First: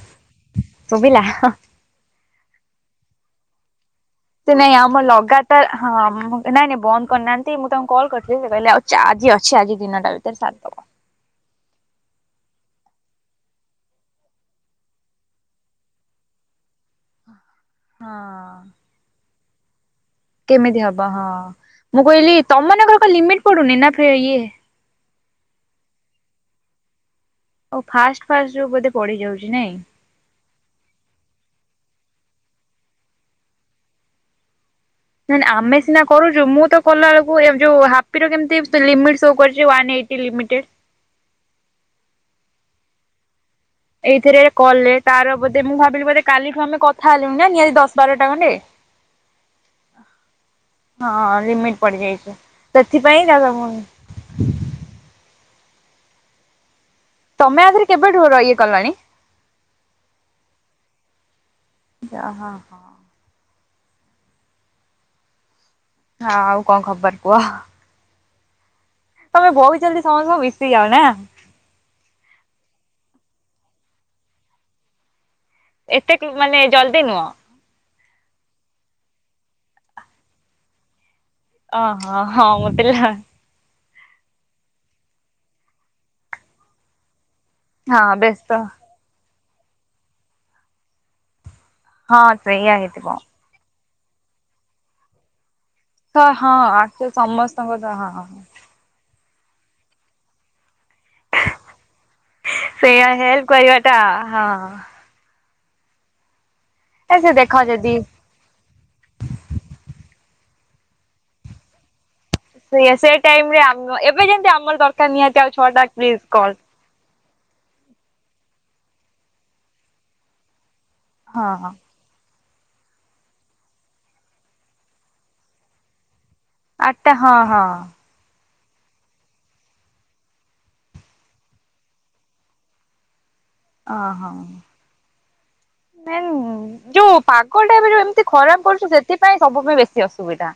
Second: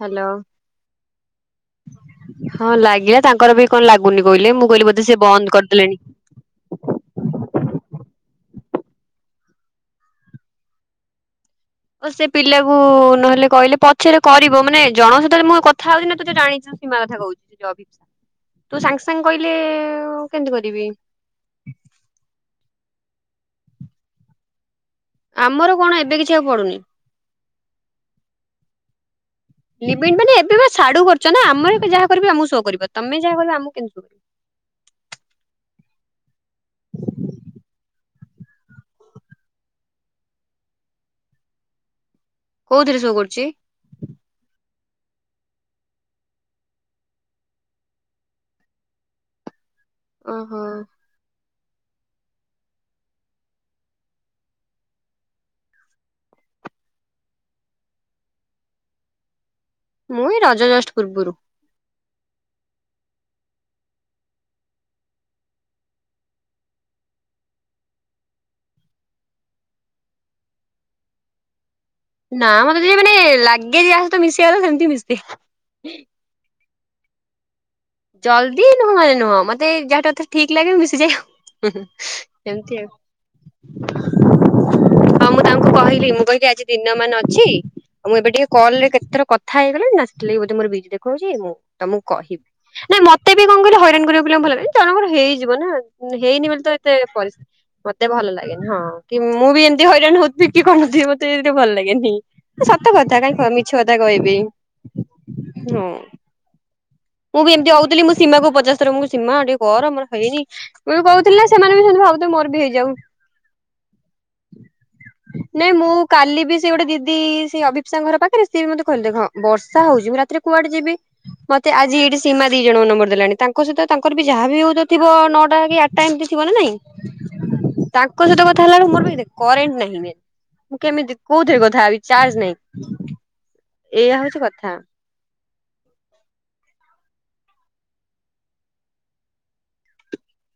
Hello ଶୁଭିଲା ହଁ ଲାଗିଲା ତାଙ୍କର ବି କଣ ଲାଗୁନି ସେ କହିଲେ ମୁଁ ନାଇଁ କହିଲି ଆମର ବୋଧେ ସେ ବନ୍ଦ ଲଗାତାର ହଁ କରିଦେଲିଣି। ନାଇଁ ନାଇଁ ବନ୍ଦ କରିନାହାନ୍ତି ମୁଁ ତାଙ୍କୁ କଲ୍ କରିଥିଲି ସେ କହିଲେ ଯାହ ଆଜି ଅଛି ଆଜି ଦିନଟା ଭିତରେ ସାରିଦେବା। ଓ ସେ ପିଲାକୁ ନହେଲେ କହିଲେ ପଛରେ କରିବ ମାନେ ଜଣ ସତ ମୁଁ କଥା ହଉଛି ନା ତୁତେ ଜାଣିଛୁ। ସୀମା କଥା କହୁଛି ଯଉ ଅଭିପସା ହଁ। ତୁ ସାଙ୍ଗେ ସାଙ୍ଗେ କହିଲେ- କେମିତି ହବ ହଁ। ମୁଁ କହିଲି ତମମାନଙ୍କର ଏକ ଲିମିଟ ପଡୁନି ନା ଇଏ- ଆମର କଣ ଏବେ କିଛିିବାକୁ ପଡ଼ୁନି। ଓଉ ଫାଷ୍ଟ ଫାଷ୍ଟ ଯୋଉ ବୋଧେ ପଡିି ଯାଉଛି ନାଇଁ ଲିମଟ ମାନେ ଏବେ ବା ା [unintelligible] କରୁଛ ନା ଆମର ଯାହା କରିବ ଆମ ସୋ କରିବ ତମେ ଯାହା କରିବ ଆମକୁ କେମତି ସ କରିବ ନାଇଁ ନାଇଁ ଆମେ ସିନା କରୁଛୁ ମୁଁ ତ କଲାବେେଳକୁ ଯୋଉ ହାପି ର କେମିତି ଲିମିଟ୍ ସୋ କରୁଛି ୱାନଏଇଟି ଲିମିଟେ୍ଟ - କୋଉଥିରେ ଶୋ କରୁଛି। ଏଇଥିରେ କଲେ ତାର ବୋଧେ ମୁଁ ଭାବିଲି ବୋଧେ କାଲିଠୁ ଆେ କଥା ହେଲୁ ନା ନିହାତି ଦଶ ବାରଟା ଖଣ୍ଡେ। ଅ [inaudible] ଓହୋ ହଁ ଲିମିଟ ପଡିଯାଇଛି ସେଥିପାଇଁ ଯା ହଉନି। ତମେ ଆଗରେ କେବେଠୁ ଇଏ କଲଣି? ମୁ ଏଇ ରଜ ଜଷ୍ଟ ପୂର୍ବରୁ- ଯାହଁ ହଁ। ହଁ ଆଉ କଣ ଖବର କୁହ? ତମେ ବହୁତ ଜଲ୍ଦି ସମସ୍ତେ ସୁ ମିଶି ଯଅ ନା। ନା ମତେ ଯି ମାନେ ଲାଗେ ଯ ଆସ ମିଶିଗଲା ସେମିତି ମିଶେ। ଏତେ ମାନେ ଜଲ୍ଦି ନୁହଁ। ଜଲଦି ନୁହଁ ଏ ନୁହଁ ମତେ ଯାହା ଟା ଏତେ ଠିକ ଲାଗେ ମୁ ମିଶଯାଏ। ଓହୋ ହଁ ମତେ କେମତିଆ ଲା [unintelligible] ହଁ ମୁଁ ତାଙ୍କୁ କହିଲି ମୁଁ କହିବି ଆଜି ଦିନ ମାନ ଅଛି। ହଁ ଆ ମୁଁ ଏବେ ଟିକେ ବ୍ୟସ୍ତ କଲ ରେ କେତେଥର କଥା ହେଇଗଲିଣି ନା ସେଥିଲାଗି ବୋଧେ ମୋର ବିଜ ଦେଖାଉଉଛି ମୁଁ ତମକୁ ହଁ କହିବି। ସେଇଆ [inaudible] ନାଇଁ ମତେ ବି କହିଲ ହଇରାଣିବ ବୋଲି ଭଲ ଲାଗି ଜଣଙ୍କର ହେଇଯିବ ନା। ହଁ ହେଇନି ହଁ ବୋଲି ତ ଏତେ ଆକ୍ଚୁ ପରି [unintelligible] ସମସ୍ତଙ୍କ ତ ମତେ ହଁ ହଁ। ଭଲ ଲାଗେନ ହଁ କି ମୁଁ ବି ଏମିତି ହଇରାଣ ହଉ ବିକି କରିନି ନ ଥିବ। ଭଲ ଲାଗେନି ସତ ସେଇଆ କଥା ହେଲ୍ପ କାହିଁ ମିଛ କଥା କରିବାଟା କହିବି ହଁ ହଁ। ଏ ସେ ମୁଁ ଦେଖ ବି ଏମିତି ଯଦି ହଉଥିଲି ମୁଁ ସୀମା କୁ ପଚାଶ ଥର ମୁଁ କ ସୀମା ଟିକିଏ କର ମୋର ହେଇନି ମୁ କହୁଥିଲା ସେମାନେ ବି ସେମତି ଭାବଥିଲେ ସେୟା ସେ ଟାଇମରେ ଆମେଏବେ ଯେମତି ଆମର ଦରକାର ନିହାତି ଆଉ ନାଇଁ ଛଅଟା ମୁଁ ପ୍ଲିଜ କାଲି ବି କଲ ସେ ଗୋଟେ ଦିଦି ସେଇ ଅଭିପ୍ସାଙ୍କର ପାଖରେ ସିଏ ବି ମତେ କହିଲେ ଖ ବରସା ହଉଛି ମୁଁ ରାତିରେ କୁଆଡେ ଯିବି ହଁ ମତେ ହଁ ଆଜି ଏଇଠି ସୀମା ଦି ଜଣଙ୍କ ନମ୍ବର ଦେଲାଣି ତାଙ୍କ ସହିତ ତାଙ୍କର ବି ଯାହା ବି ହଉ ତ ଥିବ ନଅଟା କି ଆ ଟାଇମ ଟି ଥିବ ନା ନାଇଁ ଆଠଟା ହଁ ହଁ ତା କ ସହିତ କଥା ହେଲା ବେଳକୁ ମୋର ବି ଦେଖେ କରେଣ୍ଟ ନାହିଁ ମୁଁ କେମିତି କୋଉଥିରେ କଥା ହେବି ଚାର୍ଜ ନାହିଁ ଏଇଆ ହଉଛି କଥା ନାଇ ଉ ଯୋଉ ପାଗଟା ଏବେ ଯୋଉ ଏମିତି ଖରାପ କରୁଛୁ ସେଥିପାଇଁ ସବୁ ପାଇଁ ବେଶୀ ଅସୁବିଧା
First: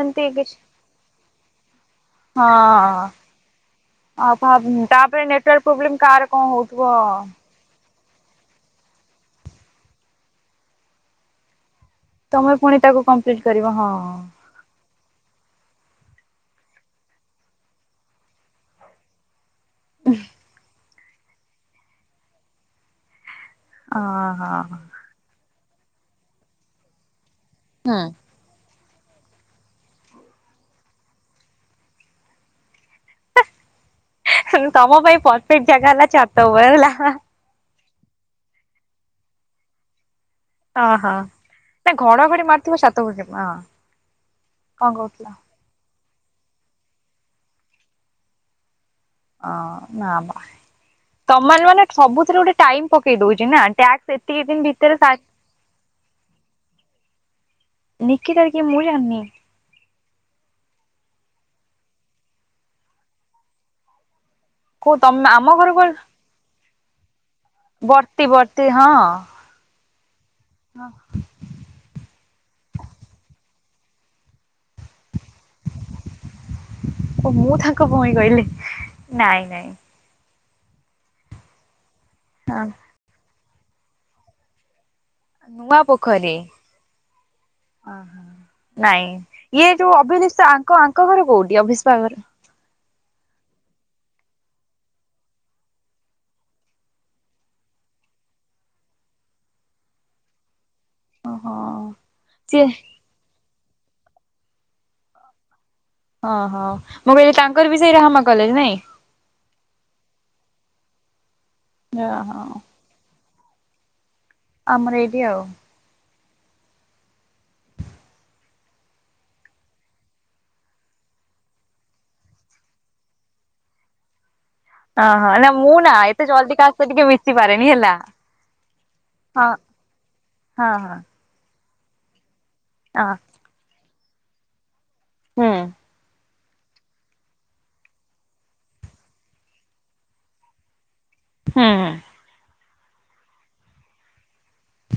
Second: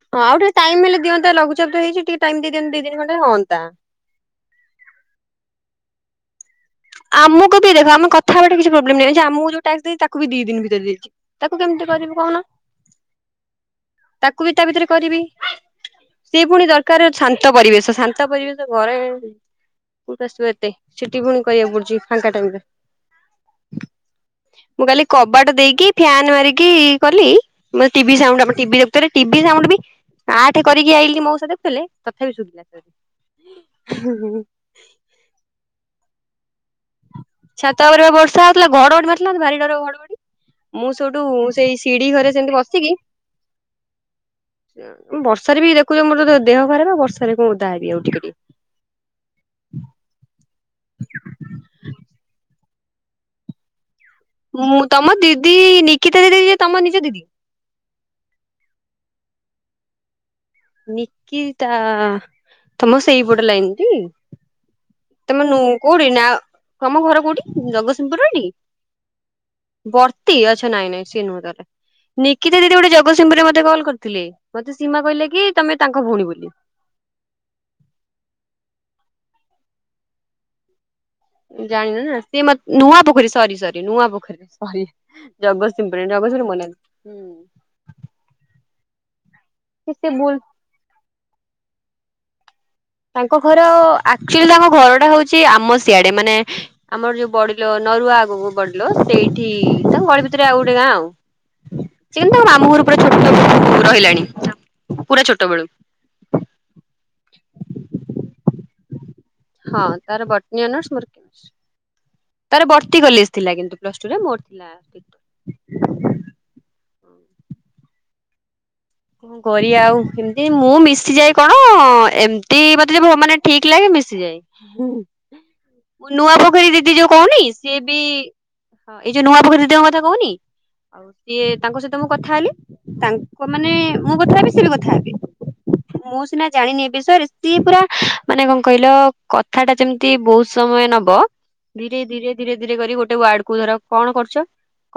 ଏମିତି ହଉ ଟିକ କିଛି ଟାଇ ହେଲେ ଦିନ୍ତା ଲଘୁଚାପ ତ ହେଇଛି ଟିକେ ଟାଇି ଦି ହଁ। ଖଣ୍ଡ ହଅନ୍ ଆଉ ତାପରେ ନେଟୱାର୍କ ପ୍ରୋବ୍ଲେମ କାହାର କଣ ହଉଥିବ ଆମକୁ ବି ଦେଖ ଆମ କଥା ବାଟେ କିଛି ପ୍ରୋବ୍ଲେମ ନଁ ଆମକୁ ଯୋଉ ଟାକ୍ସ ଦେଇ ତାକୁ ବି ଦି ଦିନିତରେ ଦେଇଛି ତାକୁ କେମିତି କରିବୁ ତମେ ପୁଣି ତାକୁ କମ୍ପ୍ଲିଟ କରିବ ହଁ ତାକୁ ବି ତା ଭିତରେ କରିବି ସେ ପୁଣି ଦରକାର ଶାନ୍ତ ପରିବେଶ ଶାନ୍ତ ପରିବେଶ ଘରେ କୋଠୁ ଆସିବ ଏତେ ସେଠି ପୁଣି କରିବାକୁ ପଡୁଛି ଫାଙ୍କା ଟାଇମରେ ଓହୋ ମୁଁ କାଲି କବାଟ ଦେଇକି ଫ୍ୟାନ ମାରିକି କଲି ମେ ଟିଭି ସାଉଣ୍ଡ ଆ ଟିଭି ଦେ ଟିଭି ସାଉଣ୍ଡ ବି ଆଠ କରିକି ଆଇଲି ମୋ ସା ଦେଖୁଥିଲେ ତଥାପି ଶୁଧିଲା ହୁଁ ହୁ ତମ ପାଇଁ ପରଫେକ୍ଟ ଜାଗା ହେଲା ଛାତ ଉପରେ ହେଲା ହା ହା ଛାତ ଉପରେ ବା ବର୍ଷା ହେଉଥିଲା ଘଡ ଅଡି ମାରୁଥିଲା ମୋତେ ଭାରି ଡର ଘଡ ଘଡି ମୁଁ ଓହୋ ସେଉଠୁ ସେଇ ନା ଶିଢି ଘରେ ଘଡଘଡି ସେମିତି ମାରିଥିବ ଛାତ ବସିକି। ଉପରେ ଯିବ ହଁ କଣ କହୁଥିଲ? ବର୍ଷାରେ ବି ଦେଖୁଛ ମୋର ତ ଦେହ ଖରାପେ ବର୍ଷାରେ କଣ ଓଦା ହେବି ଆଉ ଟିକେ ଟି ଅ ନା ବା ତମ ମାନେ ସବୁଥିରେ ଗୋଟେ ଟାଇ ପକେଇ ଦଉଛି ନା ଟା ମୁଁ ତମ ଦିଦି ନିକିତା ଦିଦି ଯିଏ ତମ ନିଜ ଦିଦି। ନିକି ତାର କିିଏ ମୁଁ ଜାଣିନି। ନିକିତା ତମ ସେଇପଟ ଲାଗନ ଟି। କୋଉ ତମେ ତମ ଆମ ନୁ ଘରକୁ କୋଉଠି ନା ତମ ଘର କୋଉଠି ବର୍ତ୍ତି ଜଗତସିଂହପୁରରେ ଟି। ବର୍ତ୍ତି ହଁ ବର୍ତ୍ତି ଆଛା ନାଇଁ ନାଇଁ ସିଏ ନୁହଁ ତାହାଲେ। ନିକିତା ଦିଦି ଗୋଟେ ଜଗତସିଂହପୁରରେ ମତେ କଲ କରିଥିଲେ। ମତେ ସୀମା କହିଲେ କି ତମେ ତାଙ୍କ ଭଉଣୀ ବୋଲି। ଓ ମୁଁ ତାଙ୍କ ଭଇ କହିଲି ନାଇଁ ନାଇଁ ଜାଣିନି ନା ସିଏ ହଁ ମତେ ନୂଆ ପୋଖରୀ ସରି ସରି ନୂଆ ପୋଖରୀରେ ସରି ନୂଆ ଜଗସିଂପୁରୁରେ ଜଗସିଂପୁରୁ ବନାନ୍ତି ଓହୋ ନାଇଁ ଇଏ ହୁଁ ଯୋଉ ସେ ଭୁଲ ଅଭିନିଶାଙ୍କ ଆଙ୍କ ଆଙ୍କ ଘର କୋଉଠି ଅଭିଷ୍ପା ଘର? ତାଙ୍କ ଘର ଆକ୍ଚୁଆଲି ତାଙ୍କ ଘରଟା ହଉଛି ଆମ ସିଆଡେ ମାନେ ଆମର ଯୋଉ ବଡିଲ ନରୁଆ ଆଗକୁ ବଡିଲ ସେଇଠି ତାଙ୍କ ଗଳି ଭିତରେ ଆଉ ଗୋଟେ ଗାଁ ଆଉ ଓହୋ ସିଏ କିନ୍ତୁ ତାଙ୍କ ସିଏ ମାମୁଁ ଘରୁ ପୁରା ଛୋଟ ଳ ରହିଲାଣି ପୁରା ଛୋଟ ବେଳୁ ଓହୋ ମୁଁ କହିଲି ତାଙ୍କର ବି ସେଇ ରହମା କଲେଜ ନାଇଁ ହଁ ତାର ବର୍ତ୍ତି ଓନର୍ସ ମୋର କି ମିସ୍ ହଁ ତାର ବର୍ତ୍ତି କଲେଜ ଥିଲା କିନ୍ତୁ ପ୍ଲସ ଟୁ ମୋର ଥିଲା ଆମର ଏଇଠି ଆଉ କଣ କରିବା ଆଉ କେମିତି ମୁଁ ମିଶିଯାଏ କଣ ଏମିତି ମତେ ଯ ମାନେ ଠିକ ଲାଗେ ମିଶିଯାଏ ହୁ ଓହୋ ନା ମୁଁ ନା ଏତେ ନୂଆ ଜଲ୍ଦି କାହା ପୋଖରୀ ସହିତ ଦିଦି ଟିକେ ଯୋଉ ମିଶି କହୁନି ପାରେନି ସିଏ ହେଲା ବି ହଁ ଏଇ ଯୋଉ ନୂଆ ହଁ ପୋଖରୀ ଦିଦିଙ୍କ କଥା କହୁନି ହଁ ହଁ ଆଉ ଇଏ ତାଙ୍କ ସହିତ ମୁଁ କଥା ହେଲି। ହଁ ତାଙ୍କ ମାନେ ମୁଁ କଥା ହେବି ସେ ବି କଥା ହୁଁ ହେବେ। ମୁଁ ସିନା ଜାଣିନି ଏ ବିଷୟରେ ସିଏ ପୁରା ମାନେ କଣ କହିଲ କଥା ଟା ଯେମିତି ବହୁତ ସମୟ ନବ ହୁଁ ହୁଁ ଧୀରେ ଧୀରେ ଧୀରେ ଧୀରେ କରି ଗୋଟେ ୱାର୍ଡ କୁ ଧର କଣ କରୁଛ।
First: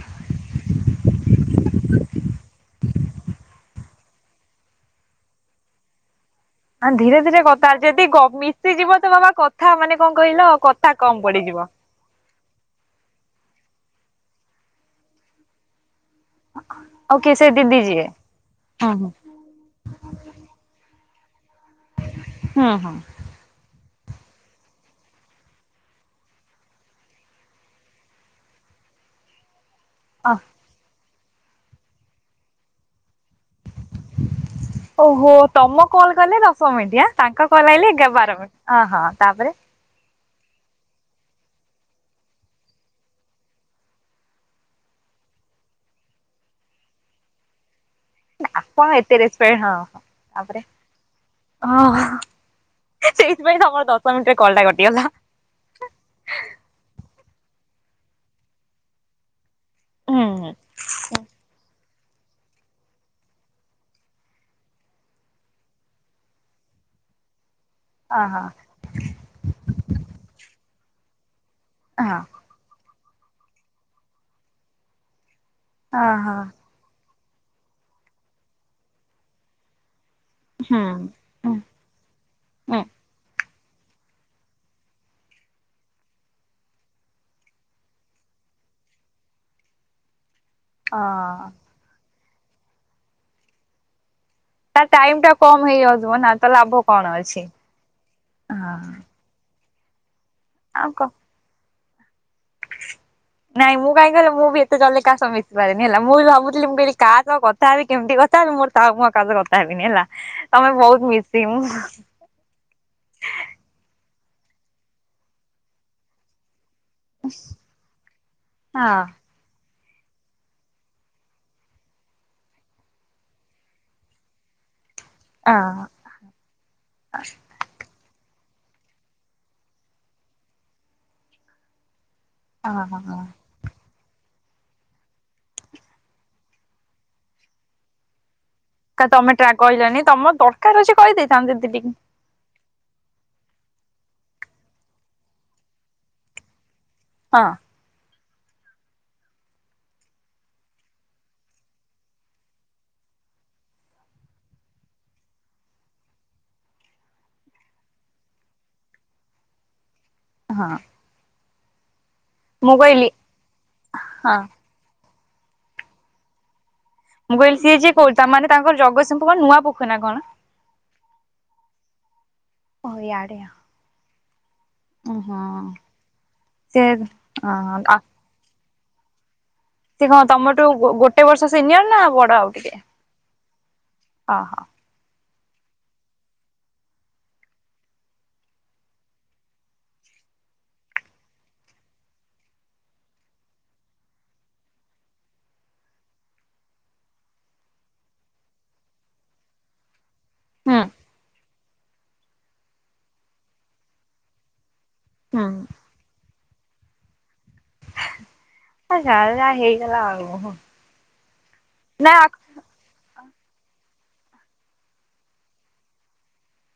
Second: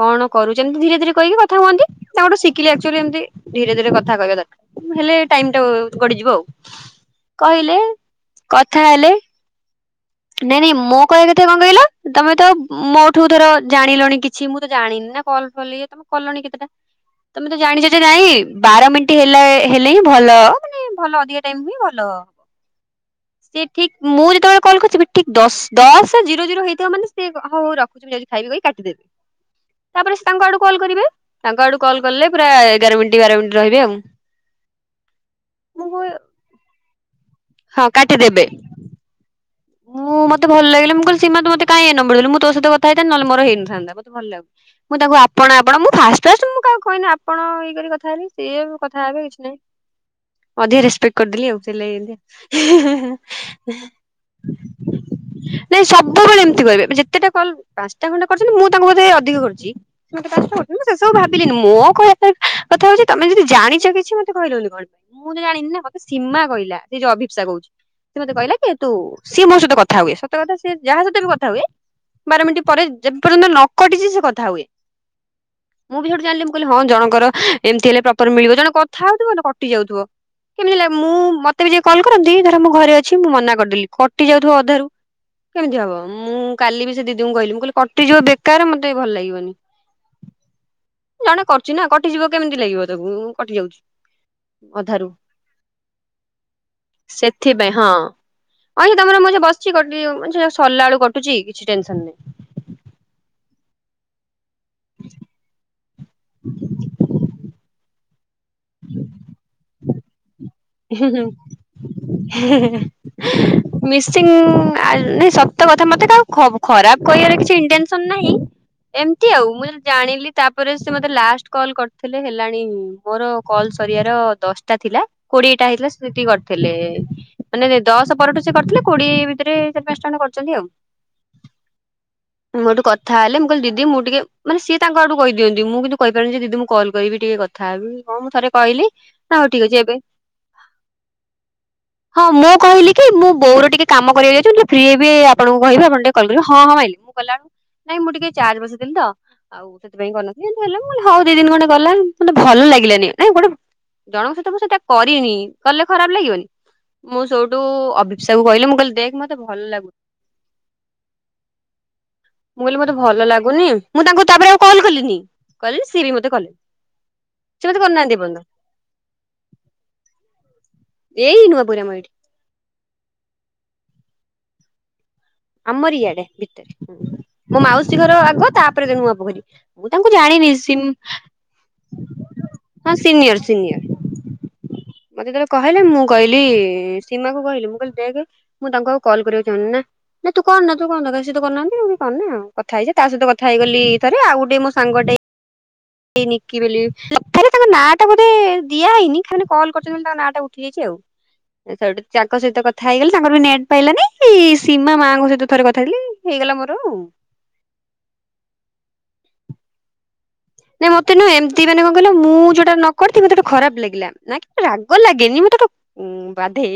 କଣ କରୁଛନ୍ତି ଧୀରେ ଧୀରେ କହିକି କଥା ହୁଅନ୍ତି। ତାଙ୍କଠୁଁ ଶିଖିଲି ଆକଚୁଆଲି ଏମିତି। ଧୀରେ ଧୀରେ କଥା କହିବା ଦରକାର, ହେଲେ ଟାଇମ୍ ଟା ଗଡି ଯିବ ଆଉ। ଆଁ ଧୀରେ ଧୀରେ କଥା କହିଲେ ଯଦି ଗ କଥା ମିଶିଯିବ, ହେଲେ ତ ବାବା କଥ୍ ଥା ମାନେ କଣ କହିଲ? ନାଇଁ ନାଇଁ କଥା ମୋ କହିବା କମ୍ କଥା କଣ ପଡିଯିବ। କହିଲ ତମେ ତ ମୋଠୁ ଧର ଜାଣିଲଣି କିଛି, ମୁଁ ତ ଜାଣିନି ନା କଲ୍ ଫଲ୍ ଇଏ ତମ କଲଣି କେତେଟା। ଓକେ ସେ ତମେ ତ ଦିଦି ଜାଣିଛ ଯେ ଯିଏ। ନାଇଁ ବାର ହଁ ହଁ ମିନ୍ଟି ହେ ହେଲେ ହେଲେ ହିଁ ଭଲ। ମାନେ ଭଲ ଅଧିକା ଟାଇମ୍ ହିଁ ଭଲ। ହଁ ହଁ। ସିଏ ଠିକ୍ ମୁଁ ଯେତେବେଳେ କଲ୍ କରୁଥିବି ଠିକ୍ ଦଶ! ଦଶ ଜିରୋ ଜିରୋ ହେଇଥିବ, ମାନେ ସେ ହଉ ହଉ ରଖୁଛି ମୁଁ ଯାଉଛି ଖାଇବି କହି କାଟିଦେଇଥି ତା'ପରେ ସେ ଅ ତାଙ୍କ ଆଡୁ କଲ୍ କରିବେ। ତାଙ୍କ ଆଡୁ କଲ୍ କଲେ ପୁରା ଏଗାର ମିନ୍ଟି ବାର ମିନ୍ଟି ରହିବେ ଆଉ। ଓହୋ! ତମ ମୁଁ କଲ୍ କଲେ ଦଶ ମିନ୍ଟି। ଆଁ ତାଙ୍କ କଲ୍ ହଁ ଆଇଲେ ଏଗା ବାର କାଟିଦେବେ ମିନ୍ ଅ ହଁ, ତା'ପରେ ମୁଁ ମତେ ଭଲ ଲାଗିଲା। ମୁଁ କହିଲି ସୀମା ତୁ ମତେ କାଇଁ ଏ ନମ୍ବର ଦେଲୁ ମୁଁ ତୋ ସହିତ କଥା ହେଇଥାନ୍ତି ନ ହେଲେ ମୋର ହେଇନଥାନ୍ତା। ମତେ ଭଲ ଲା ମୁଁ ତାକୁ ଆପଣ ଆପଣ, ମୁଁ ଫାର୍ଷ୍ଟ ଫାର୍ଷ୍ଟ, ମୁଁ କାହାକୁ କହିନି ଆପଣ ଇଏ କରି କଥା ହେଲି। ସିଏ ଏବେ ଆପଣ କଥା ଏତେ ହେବେ କିଛି ନାଇଁ। ରେସପେକ୍ଟ ହଁ ହଁ ତାପରେ ଅଧିକ ରେସପେକ୍ଟ କରିଦେଲି ଆଉ, ସେଇଥିଲାଗି ଓହ ଏମିତି। ଶ ମିଣ୍ଟି ରେ କଲଟା କଟିଗଲା। ନାଇଁ, ସବୁବେଳେ ଏମିତି କହିବେ। ଯେତେଟା କଲ୍ ପାଞ୍ଚଟା ଖଣ୍ଡେ କରଛନ୍ତି, ମୁଁ ତାଙ୍କୁ ବୋଧେ ଅଧିକା କରିଚି! ହୁଁ ହୁଁ ସେ ସବୁ ଭାବିଲିନି। ମୋ କହିବା କଥା ହଉଛି, ତମେ ଯଦି ଜାଣିଛ କିଛି, ମୋତେ କହିଲନି କଣ? ମୁଁ ତ ଜାଣିନି ନା, ମତେ ସୀମା କହିଲା। ସେ ଯଉ ଅଭିିପ୍ସା କହୁଛି। ସେ ଅହ ମତେ କହିଲା କି ତୁ, ସିଏ ମୋ ସହିତ କଥା ହୁଏ। ସତ କଥା ସିଏ ଯାହା ସହିତ ବି କଥା ହୁଏ ହଁ। ମିନ୍ଟି ପରେ, ଯେ ପର୍ଯ୍ୟନ୍ତ ନ କଟିଛି ସେ କଥା ହୁଏ। ମୁଁ ବି ଅହ ସେଠୁ ହୁଁ। ଜାଣିଲି, ମୁଁ କହିଲି ହ ହଁ, ଜଣଙ୍କର ଏମିତି ହେଲେ ପ୍ରପର ମିଳିବ। ଜଣେ କଥା ହଉଥିବ ନା କଟି ଯାଉଥିବ। କେମିତି ହେଲା, ମୁଁ ହୁଁ ମତେ ବି ଯିଏ କଲ୍ କରନ୍ତି ଧର, ମୁଁ ହୁଁ ଘରେ ଅଛି ମୁଁ ମନା କରିଦେଲି। କଟି ଯାଉଥିବ ଅଧାରୁ କେମିତି ହବ! ମୁଁ କାଲି ବି ସେ ଦିଦିଙ୍କୁ କହିଲି ମୁଁ କହିଲି କଟିଯିବ ବେକାର, ମତେ ଭଲ ଲାଗିବନି। ଅଁ-ଅ ଚିନା କଟିଯିବ। କେମିତି ଲାଗିବ ତାକୁ! କଟି ଯାଉଛି। ତା ଅଧାରୁ ଟାଇମ୍ ଟା କମ୍ ହେଇଯାଉଥିବ ନା, ତ ଲାଭ କଣ ଅଛି? ଅଇଛା, ହଁ ତମର ମୁଁ ଏଇଛା ବସଛି, କଟି [unintelligible] ସରିଲା ଆଉ ବେଳକୁ କ କଟୁଛି କିଛି ଟେନ୍ ସନ ନାହିଁ। ନାଇଁ, ମୁଁ କାହିଁ କହିଲ, ମୁଁ ବି ଏତେ ଜଲ୍ଲୀ କାହ ସହ ମିଶିପାରେନି। ହେଲା, ମୁଁ ବି ଭାବୁଥିଲି, ମୁଁ କହିଲି କାହା ସହ କଥାହେବି, କେମତି କଥାହେବି, ମୋର ତାଉ। ମୁଁ ଆଉ, କାହା ସହ କଥା ହେବିନି ହେଲା। ତମେ ବହୁତ ହୁଁ, ହୁଁ, ମିଶି ମୁଁ ହେଁ, ହେଁ। ମିଶିଂ! ଆ ନାଇଁ ସତ କଥା, ମତେ କାହାକୁ ଖ-ଖରାପ କହିବାର କିଛି ଇଣ୍ଟେନ୍ସନ ନାହିଁ। ହଁ ଏମ୍ ତି ଆଉ, ମୁଁ ଯେ ଜାଣିଲି ତା'ପରେ ସେ ମୋତେ ଲାଷ୍ଟ କଲ୍ କରିଥିଲେ, ହେଲାଣି ମୋର କଲ୍ ସରିବାର ଦଶ ଟା ଥିଲା। କୋଡିଏଟା ହେଇଥିଲା ହଁ ସେ ସେଠି କରିଥିଲେ। ମାନେ ଦଶ ପରଠୁ ସେ କରିଥିଲେ। କୋଡିଏ ଭିତରେ ଚାରି ପାଞ୍ଚଟା ଖଣ୍ଡେ କରିଛନ୍ତି ଆଉ। ମୋ ଠୁ କଥା ହଁ। ହେଲେ ମୁଁ କହଲି ଦିଦି ମୁଁ ଟିକେ, ମାନେ ସିଏ ତାଙ୍କ ଆଡୁ କହିଦିଅନ୍ତି। ମୁଁ କିନ୍ତୁ କହିପାରେନି, କି ଦିଦି ମୁଁ କଲ୍ କରିବିି ଟିକେ କଥାହେବି କଣ? ମୁଁ ଥରେ କହିଲି କାଇଁ ତମେ ନା ହଉ ଟ୍ରାକ୍ ଠିକ ଅଛି ଏବେ କହିଲନି, ତମର ଦରକାର ଅଛି, କହିଦେଇଥାନ୍ତ ଦିଦି ଟିକ୍ ହଁ, ମୁଁ କହିଲି କି ମୁଁ ବୋଉର ଟିକେ କାମ କରିବାକୁ ଯାଉଛି। ମୁଁ [unintelligible] ଫ୍ରୀ ହେବି, ଆପଣଙ୍କୁ କିହିବି ଆପଣ ଟିକେ କଲ୍ କରିବେ। ହଁ, ହାଁ ମାଇଲେ। ଗଲା ହଁ ଅଳକୁ, ନାଇଁ ମୁଁ ଟିକେ ଚାର୍ଜ ବସେଇଥିଲି ତ ଆଉ, ସେଥିପାଇଁ କରିନଥିଲି ଏମିତି ହଲେ, ମୁଁ କହିଲି ହଉ ଦି ଦିନ ଖଣ୍ଡେ ଗଲା ମତେ ଭଲ ଲାଗିଲାନି। ନାଇଁ ଗୋଟେ ଜଣଙ୍କ ସହିତ ମୁଁ ସେଇଟା କରିନି, କଲେ ଖରାପ ଲାଗିବନି। ମୁଁ ସେଇଠୁ ଅଭିପ୍ସା କୁ କହିଲି ମୁଁ କହିଲି, ଦେଖ ମତେ ଭଲ ଲାଗୁନି। ହଁ। ମୁଁ କହିଲି ମତେ ଭଲ ଲାଗୁନି। ମୁଁ ତାଙ୍କୁ ହଁ ତା'ପରେ ଆଉ କଲ୍ କଲିିନି। କହିଲି ସିଏ ବି ମତେ କଲେ। ମୁଁ କହିଲି ସିଏ ଯିଏ କଉଠ! ତା, ମାନେ, ତାଙ୍କର ଜଗତସିଂହପୁର ନୂଆ ପୋଖ ନା କଣ? ଏଇ ନୁଆପୁର ଆମ ଏଇଠି। ଓ ଇଆଡ଼େ ଆ। ଓହଁ। ଆମରି ଇଆଡେ ଭିତରେ ମୋ ହଁ ଆ ମାଉସୀଘର ଆଗ ତାପରେ ନୁଆପୋଖରୀ। ସେ କଣ ତମଠୁ ଗୋଟେ ବର୍ଷ ସିନିୟର ନା ବଡ ଆଉ ଟିକେ, ହଁ ସିନିୟର ସିନିୟର ଅହୋ। ମତେ ଯେତେଳେ କହିଲେ ମୁଁ କହିଲି ସୀମାକୁ କହିଲି ମୁଁ କହିଲି ଦେଖେ ମୁଁ ତାଙ୍କୁ ଆଉ କଲ୍ କରିବାକୁ ଚାହୁଁନି, ନା ନାଇଁ ତୁ କରନା ତୁ କନ ଦରକାର ସିଏତ କରୁନାହାନ୍ତି ଆଉ କରନି କଥା ହେଇଯା ତା ସହିତ କଥା ହେଇଗଲି ଥରେ ଆଉ ଗୋଟେ ସାଙ୍ଗଟେ। ନିକି ବୋଲି [unintelligible] ଆରେ ତାଙ୍କ ନାଁ ଟା ବୋଧେ ଦିଆ ହେଇନି ସେମାନେ କଲ୍ କରି ସେଥିପାଇଁ ତାଙ୍କ ନାଁ ଟା ହୁଁ ଉଠିଯାଇଛି ଆଉ। ସେଠୁ ତାଙ୍କ ସହିତ କଥା ହେଇଗଲି ତାଙ୍କର ବି ନେଟ୍ ପାଇଲାନି କି ସୀମା ମାଙ୍କ ହୁଁ ସହିତ ଥରେ କଥା ହେଇଥିଲି। ହେଇଗଲା ମୋର ଆଉ। ହେ ଯାର ଯା ଯାହା ହେଇଗଲା ଆଉ। ନାଇଁ ମତେ ନୁହଁ ଏମିତି ମାନେ କଣ କହିଲ ନା ମୁଁ ଯୋଉଟା ନ କରିଥିବି ମତେ ଖରାପ ଲାଗିଲା ରାଗ ଲାଗେନି ମତେ ଗୋଟେ ଉୁଁ ବାଧେ,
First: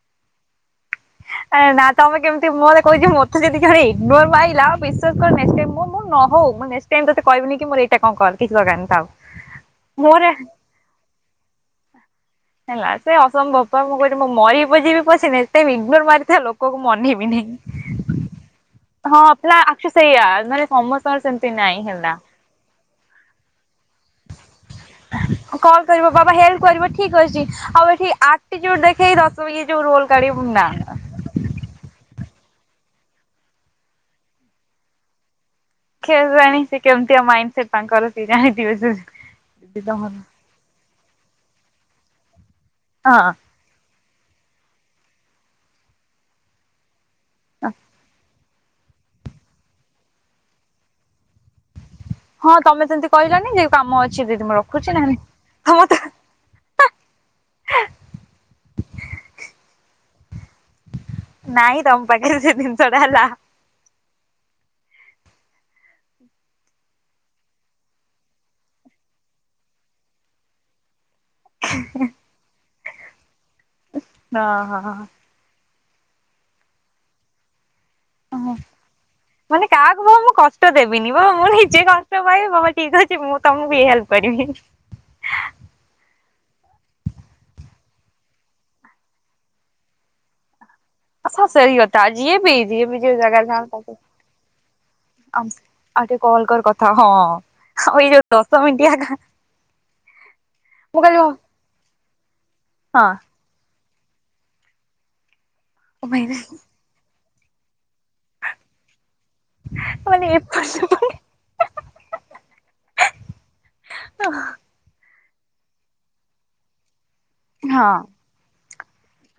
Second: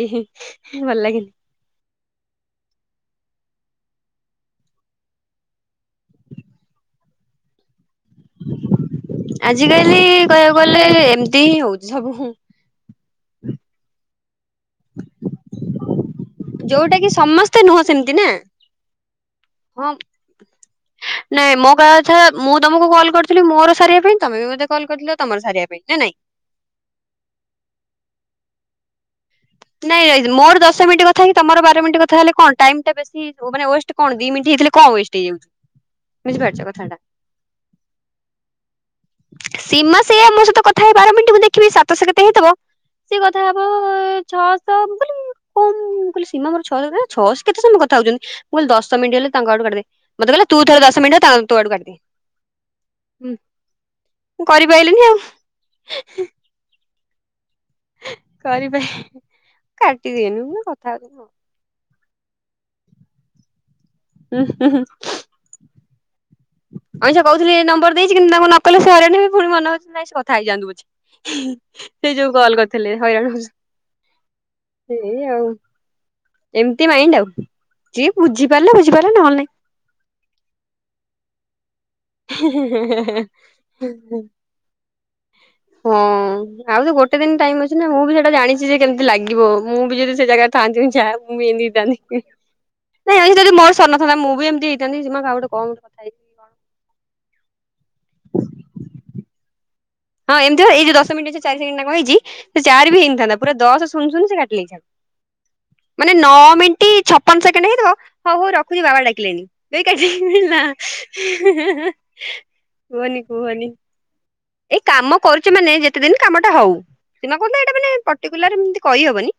ଭଲ ଲାଗେନି। ଏ ନା ତମେ କେମିତି ମୁଁହଁରେ କହିଦିଅ ମତେ କିଏ ଯଦି ଖାଲି ଇଗ୍ନୋର ମାଇଲା ବିଶ୍ୱାସ କର ନେକ୍ସଟ୍ ଟାଇମ ମୋ ନ ହଉ ସେମ ତତେ କହିବିନି କି ମୋର ଏଇଟା କଣ କର କିଚ୍ଛି ଦରକାର ନାହିଁ। ଥାଉ। ଆଜିକାଲି ମୋର କହିବାକୁ ଗଲେ ଏମିତି ହିଁ ହଉଛି ସବୁ ହ ହେଲା ସେ ଅସମ୍ଭବ ପା ମୁଁ କହିଲି ମୁଁ ମରିବି ପଛେ ଯିବି ପଶିନି ଇଗନୋର ସେମିତିଆ ଲୋକକୁ ମୁଁ ଯୋଉଟା କି ଅନେଇବିନି। ସମସ୍ତେ ନୁହଁ ସେମିତି ନା। ହଁ ପିଲା ହଁ ଆସୁ ସେଇଆ ନହଲେ ସମସ୍ତଙ୍କର ସେମିତି ମୋ ନାଇଁ କହିବା ହେଲା। କଥା ମୁଁ ତମକୁ କଲ୍ କରିଥିଲି ମୋର ସାରିବା ପାଇଁ ତମେ ବି ମୋତେ କଲ୍ କରିଥିଲ ତମର ସାରିବା ପାଇଁ କଲ୍ ନା କରିବ ନାଇଁ? ହେଲ୍ପ କରିବ ଠିକ ଅଛି ଆଉ ଏଠି ଆଟିଚୁଡ଼ୁ ଦେଖେଇ ଦ ଇଏ ଯୋଉ ରୋଲ କାଢିବୁ ନା। ନା। କାହିଁ ତମର ବାର ମିନିଟ କଥା ହେଲେ କଣ ଟାଇମଟା ବେଶି ମାନେ ୱେଷ୍ଟ କଣ ଦି ମିନିଟ ହେଇଥିଲେ କଣ ୱେଷ୍ଟ ହେଇଯାଉଛି? କେଜାଣି ବୁଝିପାରୁଛ ସେ କଥାଟା। କେମିତିଆ ମାଇଣ୍ଡ ସେଟ ସେ ତାଙ୍କର ସେ ଜାଣିଥିବେ। ଥାଏ ବାରମିନିଟ ମୁଁ ଦେଖିବି ସାତଶ କେତେ ହେଇଥିବ ସେ ହଁ। କଥା ଛଅଶହ ବୋଲି କଁ ମୁଁ କହିଲି ସିମା ଛଅଶହ ବୋଲି ଛଅଶହ କେତେ ସମୟ କଥା ହଉଛନ୍ତି। ମୁଁ କହିଲି ଦଶ ମିନିଟ ହେଲେ ତାଙ୍କ ଆଡୁ କାଟିଦେବେ। ମତେ କହିଲା ତୁ ଥରେ ଦଶମିନଟ ହ ତୋ ଆଡୁ କାଟିଦେ। ହଁ ତମେ ସେମିତି ହୁଁ କହିଲନି ଯେ କାମ ଅଛି ଦିଦି ମୁଁ ରଖୁଛି କରିପାଇଲିନି ଆଉ। ନହେଲେ କରିପାରେନି କାଟିଦିଏନି ମୁଁ କହିଲି କଥା ଆଉ। ନାଇଁ ତମ୍ ପାଖରେ ସେ ଜିନିଷଟା ହେଲା। ହୁଁ ହୁଁ। ଅଇଁଛା କହୁଥିଲି ନମ୍ବର ଦେଇଚି କିନ୍ତ ତାଙ୍କୁ ନ କହିଲେ ସେ ହଇରାଣ ପୁଣି ମନେହଉଛି ନାଇ ସେ କଥା ହେଇଯାନ୍ତୁ। ସେଇ ଯୋଉ କଲ କରିଥିଲେ। ହଇରାଣ ହଁ ହଁ। ଏଇ ଆଉ ଏମିତି ମାଇଣ୍ଡ ଆଉ ଯିଏ ବୁଝିପାରିଲା ବୁଝିପାରିଲା ନହେଲେ ନାଇଁ। ମାନେ କାହାକୁ ବା ମୁଁ କଷ୍ଟ ଦେବିନି ବ ନିଜେ କଷ୍ଟ ପାଇବି ବାବା ଠିକ ଅଛି ମୁଁ ତମକୁ ବି ହେଲ୍ପ କରିବି। ହଁ ଆଉ ତ ଗୋଟେ ଦିନ ଟାଇମ ଅଛି ନା ମୁଁ ବି ସେଟା ଜାଣିଛି ଯେ କେମିତି ଲାଗିବ ମୁଁ ବି ଯଦି ସେ ଜାଗା ଥାନ୍ତି ଯା ମୁ ହଁ ଏ ସେଇ କଥା ଯିଏ ବି ଯିଏ ବି ଯୋଉ ନାଇ ଜାଗାରେ ଯଦି ଥାଆନ୍ତୁ ମୋର ସରି ତାକୁ ନଥାନ୍ତା ମୁଁ ବି ଏମିତି [unintelligible] ଆଉ ଟିକେ କଲ କର କଥା ହଁ ଆଉ ଏଇ ଯୋଉ ଦଶ ମିଟିଆ ହଁ ଏମତି ବା ଏ ଯଉ ଦଶ ମିନିଟ ଚାରି ସେକେଣ୍ଡ ନା କଣ ହେଇଛି ସେ ଚାରି ବି ହେଇନଥାନ୍ତା। ପୁରା ଦଶ ଶୁନ ଶୁନ ସେ କାଟିଦେଇଥାନ୍ତେ ମାନେ ନଅ ମିନିଟ ଛପନ ସେକେଣ୍ଡ ହେଇଥିବ ହଉ ହଉ ରଖୁଛି ବାବା ଡାକିଲେଣି କଇକି ମାନେ କାଟିଦେଇକି ଏପଟ ସେପଟ ହେଲା। କୁହନି କୁହନି। ହଁ ଏଇ କାମ କରୁଛେ ମାନେ ଯେତେ ଦିନ କାମ ଟା ହଉ ସିମା କହୁଚି ହଁ। ପଟିକୁଲାର ଏମତି କହିହବନି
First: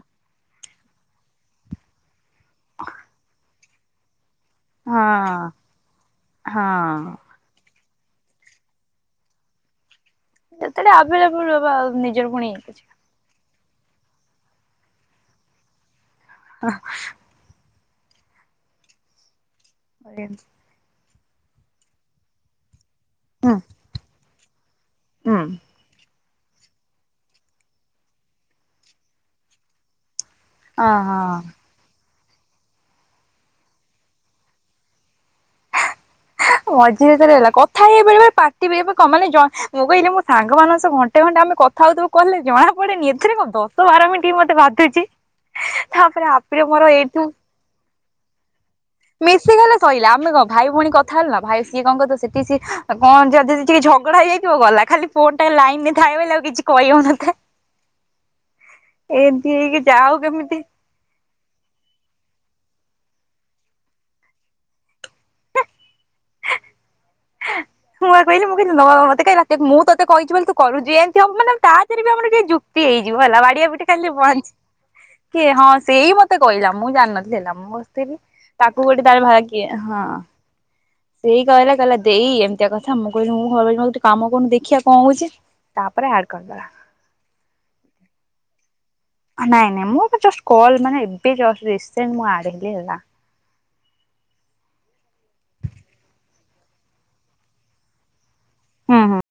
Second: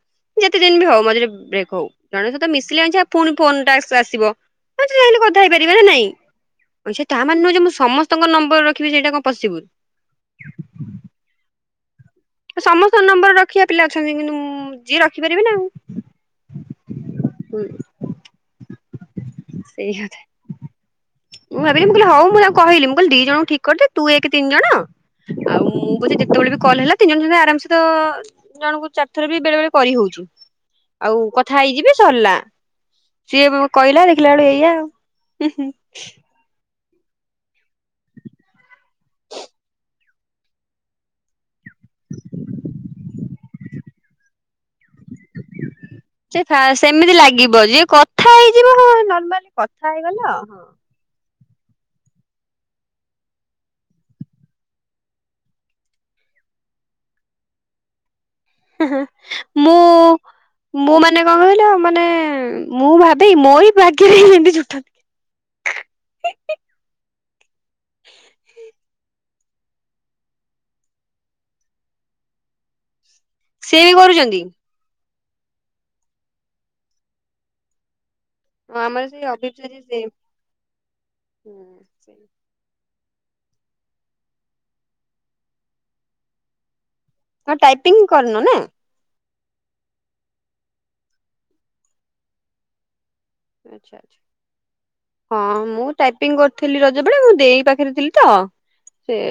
ଯେତେ ଦିନ ବି ହଉ ମଝିରେ ବ୍ରେକ୍ ହଉ। ଜଣଙ୍କ ସହିତ ମିଶିଲେ ପୁଣି ଫୋନଟା ଆସିବ। ହଁତ ଚାଂହିଲେ କଥା ହେଇପାରିବା ନା ନାଇଁ। ହଁ ମାନେ ନୁହେଁ ଯେ ମୁଁ ସମସ୍ତଙ୍କ ନଂବର ରଖିବି ସେଇଟା କଣ ପସିବୁଲ। ଯେତେବେଳେ ଆଭେଲେବୁଲ ରହିବ ଆଉ ନିଜର ପୁଣି କିଛି ତ ନମ୍ବର ରଖିବା ପିଲା ଅଛନ୍ତି କିନ୍ତୁ ମୁଁ ଯିଏ ରଖିପାରିବି ନା ଆଉ। ହଁ ହୁଁ। ସେଇ କଥା। ମୁ ଭାବିଲି ମୁଁ କହିଲି ହଉ ମୁଁ ତାକୁ କହିଲି ମୁଁ କିହିଲି ଦି ଜଣଙ୍କୁ ହୁଁ ଠିକ କରିଦେ ତୁ ଏକ ତିନି ଜଣ ହୁଁ। ଆଉ ମୁଁ ବୋଧେ ଯେତେବେଳେ ବି କଲ ହେଲା ତିନି ଜଣ ଆରାମସେ ତ ଜଣଙ୍କୁ ଚାରିଥର ବି ବେଳେ ବେଳେ କରି ହଉଛି। ଆଉ ଅହଁ। କଥା ହେଇଯିବେ ସରିଲା। ସିଏ କହିଲା ଦେଖିଲା ବେଳୁକୁ ଏଇଆ ଆଉ। ମଝିରେ ଥରେ ହେଲା କଥା ହେଇ ବେଳେ ବେଳେ ପାଟି ବି ଏବେ କଣ ମାନେ ଜଣେ କହିଲା ସାଙ୍ଗ ମାନଙ୍କ ସହ ଘଣ୍ଟେ ଘଣ୍ଟେ ଆମେ କଥା ହଉଥିବୁ କଲରେ ଜଣା ପଡେନି ଏଥିରେ କଣ ଦଶ ବାର ମିନିଟ ମତେ ବାଧୁଛି। ହଁ ତାପରେ ସେ ଫା ହାପିର ମୋର ସେମିତି ଏଇଠୁ ଲାଗିବ ଯିଏ କଥା ହେଇଯିବ ହଁ ନର୍ମାଲି ମିଶିଗଲେ କଥା ସଇଲା ହେଇଗଲ ହଁ। ଆମେ କଣ ଭାଇ ଭଉଣୀ କ କଥା ହେଲୁନା ଭାଇ ସିଏ କଣ କରିଥିବ ସେଠିସିଏ କଣ ଯଦି ଟିକେ ଝଗଡା ହେଇଯାଇଥିବ ଗଲା ଖାଲି ଫୋନ୍ ଟା ଲାଇନରେ ଥାଏବୋଲି ଆଉ କିଛି କହିହଉନଥାଏ। ହେଁ ହେଁ ଏମତି ମୁଁ ହେଇକି ଯା ହଉ କେମିତି ମୁଁ ମାନେ କଣ କହିଲ ମାନେ ମୁଁ ଭାବେଇ ମୋରି ଭାଗ୍ୟରେ ହିଁ ଏମିତି ଜୁଟନ୍ତି। ମୁଁ ପା କହିଲି ମୁଁ କହିଲି ନବା ମତେ ମୁଁ ତତେ କହିଛି ବୋଲି ତୁ କରୁଛୁ ଏମତି ହବ ମାନ ତା ଦେହରେ ବି ଆମର କି ଯୁକ୍ତି ତୀ ହେଇଯିବ ହେଲା ସିଏ ବାଡିଆପିଟି ବି ଖାଲି କରୁଛନ୍ତି ବଞ୍ଚି କିଏ ହଁ ସେଇ ମତେ କହିଲା ମୁଁ ଜାଣିନଥିଲି ହେଲା ମୁଁ ବସିଥିଲି ତାକୁ ହଁ ଗୋଟେ ଆମର ତାର ସେଇ ଭା କିଏ ଅଭିପ୍ସାରୀ ହଁ ସେମ୍ ସେଇ କହିଲା କହିଲା ଦେଇ ଏ ଏମତିଆ କଥା ମୁଁ କହିଲି ମୁଁ ଭାବିଲି ମେର ଏଠି କାମ କରୁନୁ ଦେଖିଆ କଣ ହଉଛି ତାପରେ ଆଡ କରିଦବା। ଟାଇପିଂ କରିନୁ ନା। ନାଇଁ ନାଇଁ ମୁଁ ଏବେ ଜଷ୍ଟ କଲ୍ ମାନେ ଏବେ ଯଷ୍ଟ ରିସେଣ୍ଟ ମୁଁ ଆଡହେଲି ହେଲା। ଆଛା ଆଛା ହଁ ମୁଁ ଟାଇପିଂ କରିଥିଲି ରଜ ବେଳେ ମୁଁ ଦେଇ ପାଖରେ ଥିଲି ତ ହୁଁ ସେ ହୁଁ।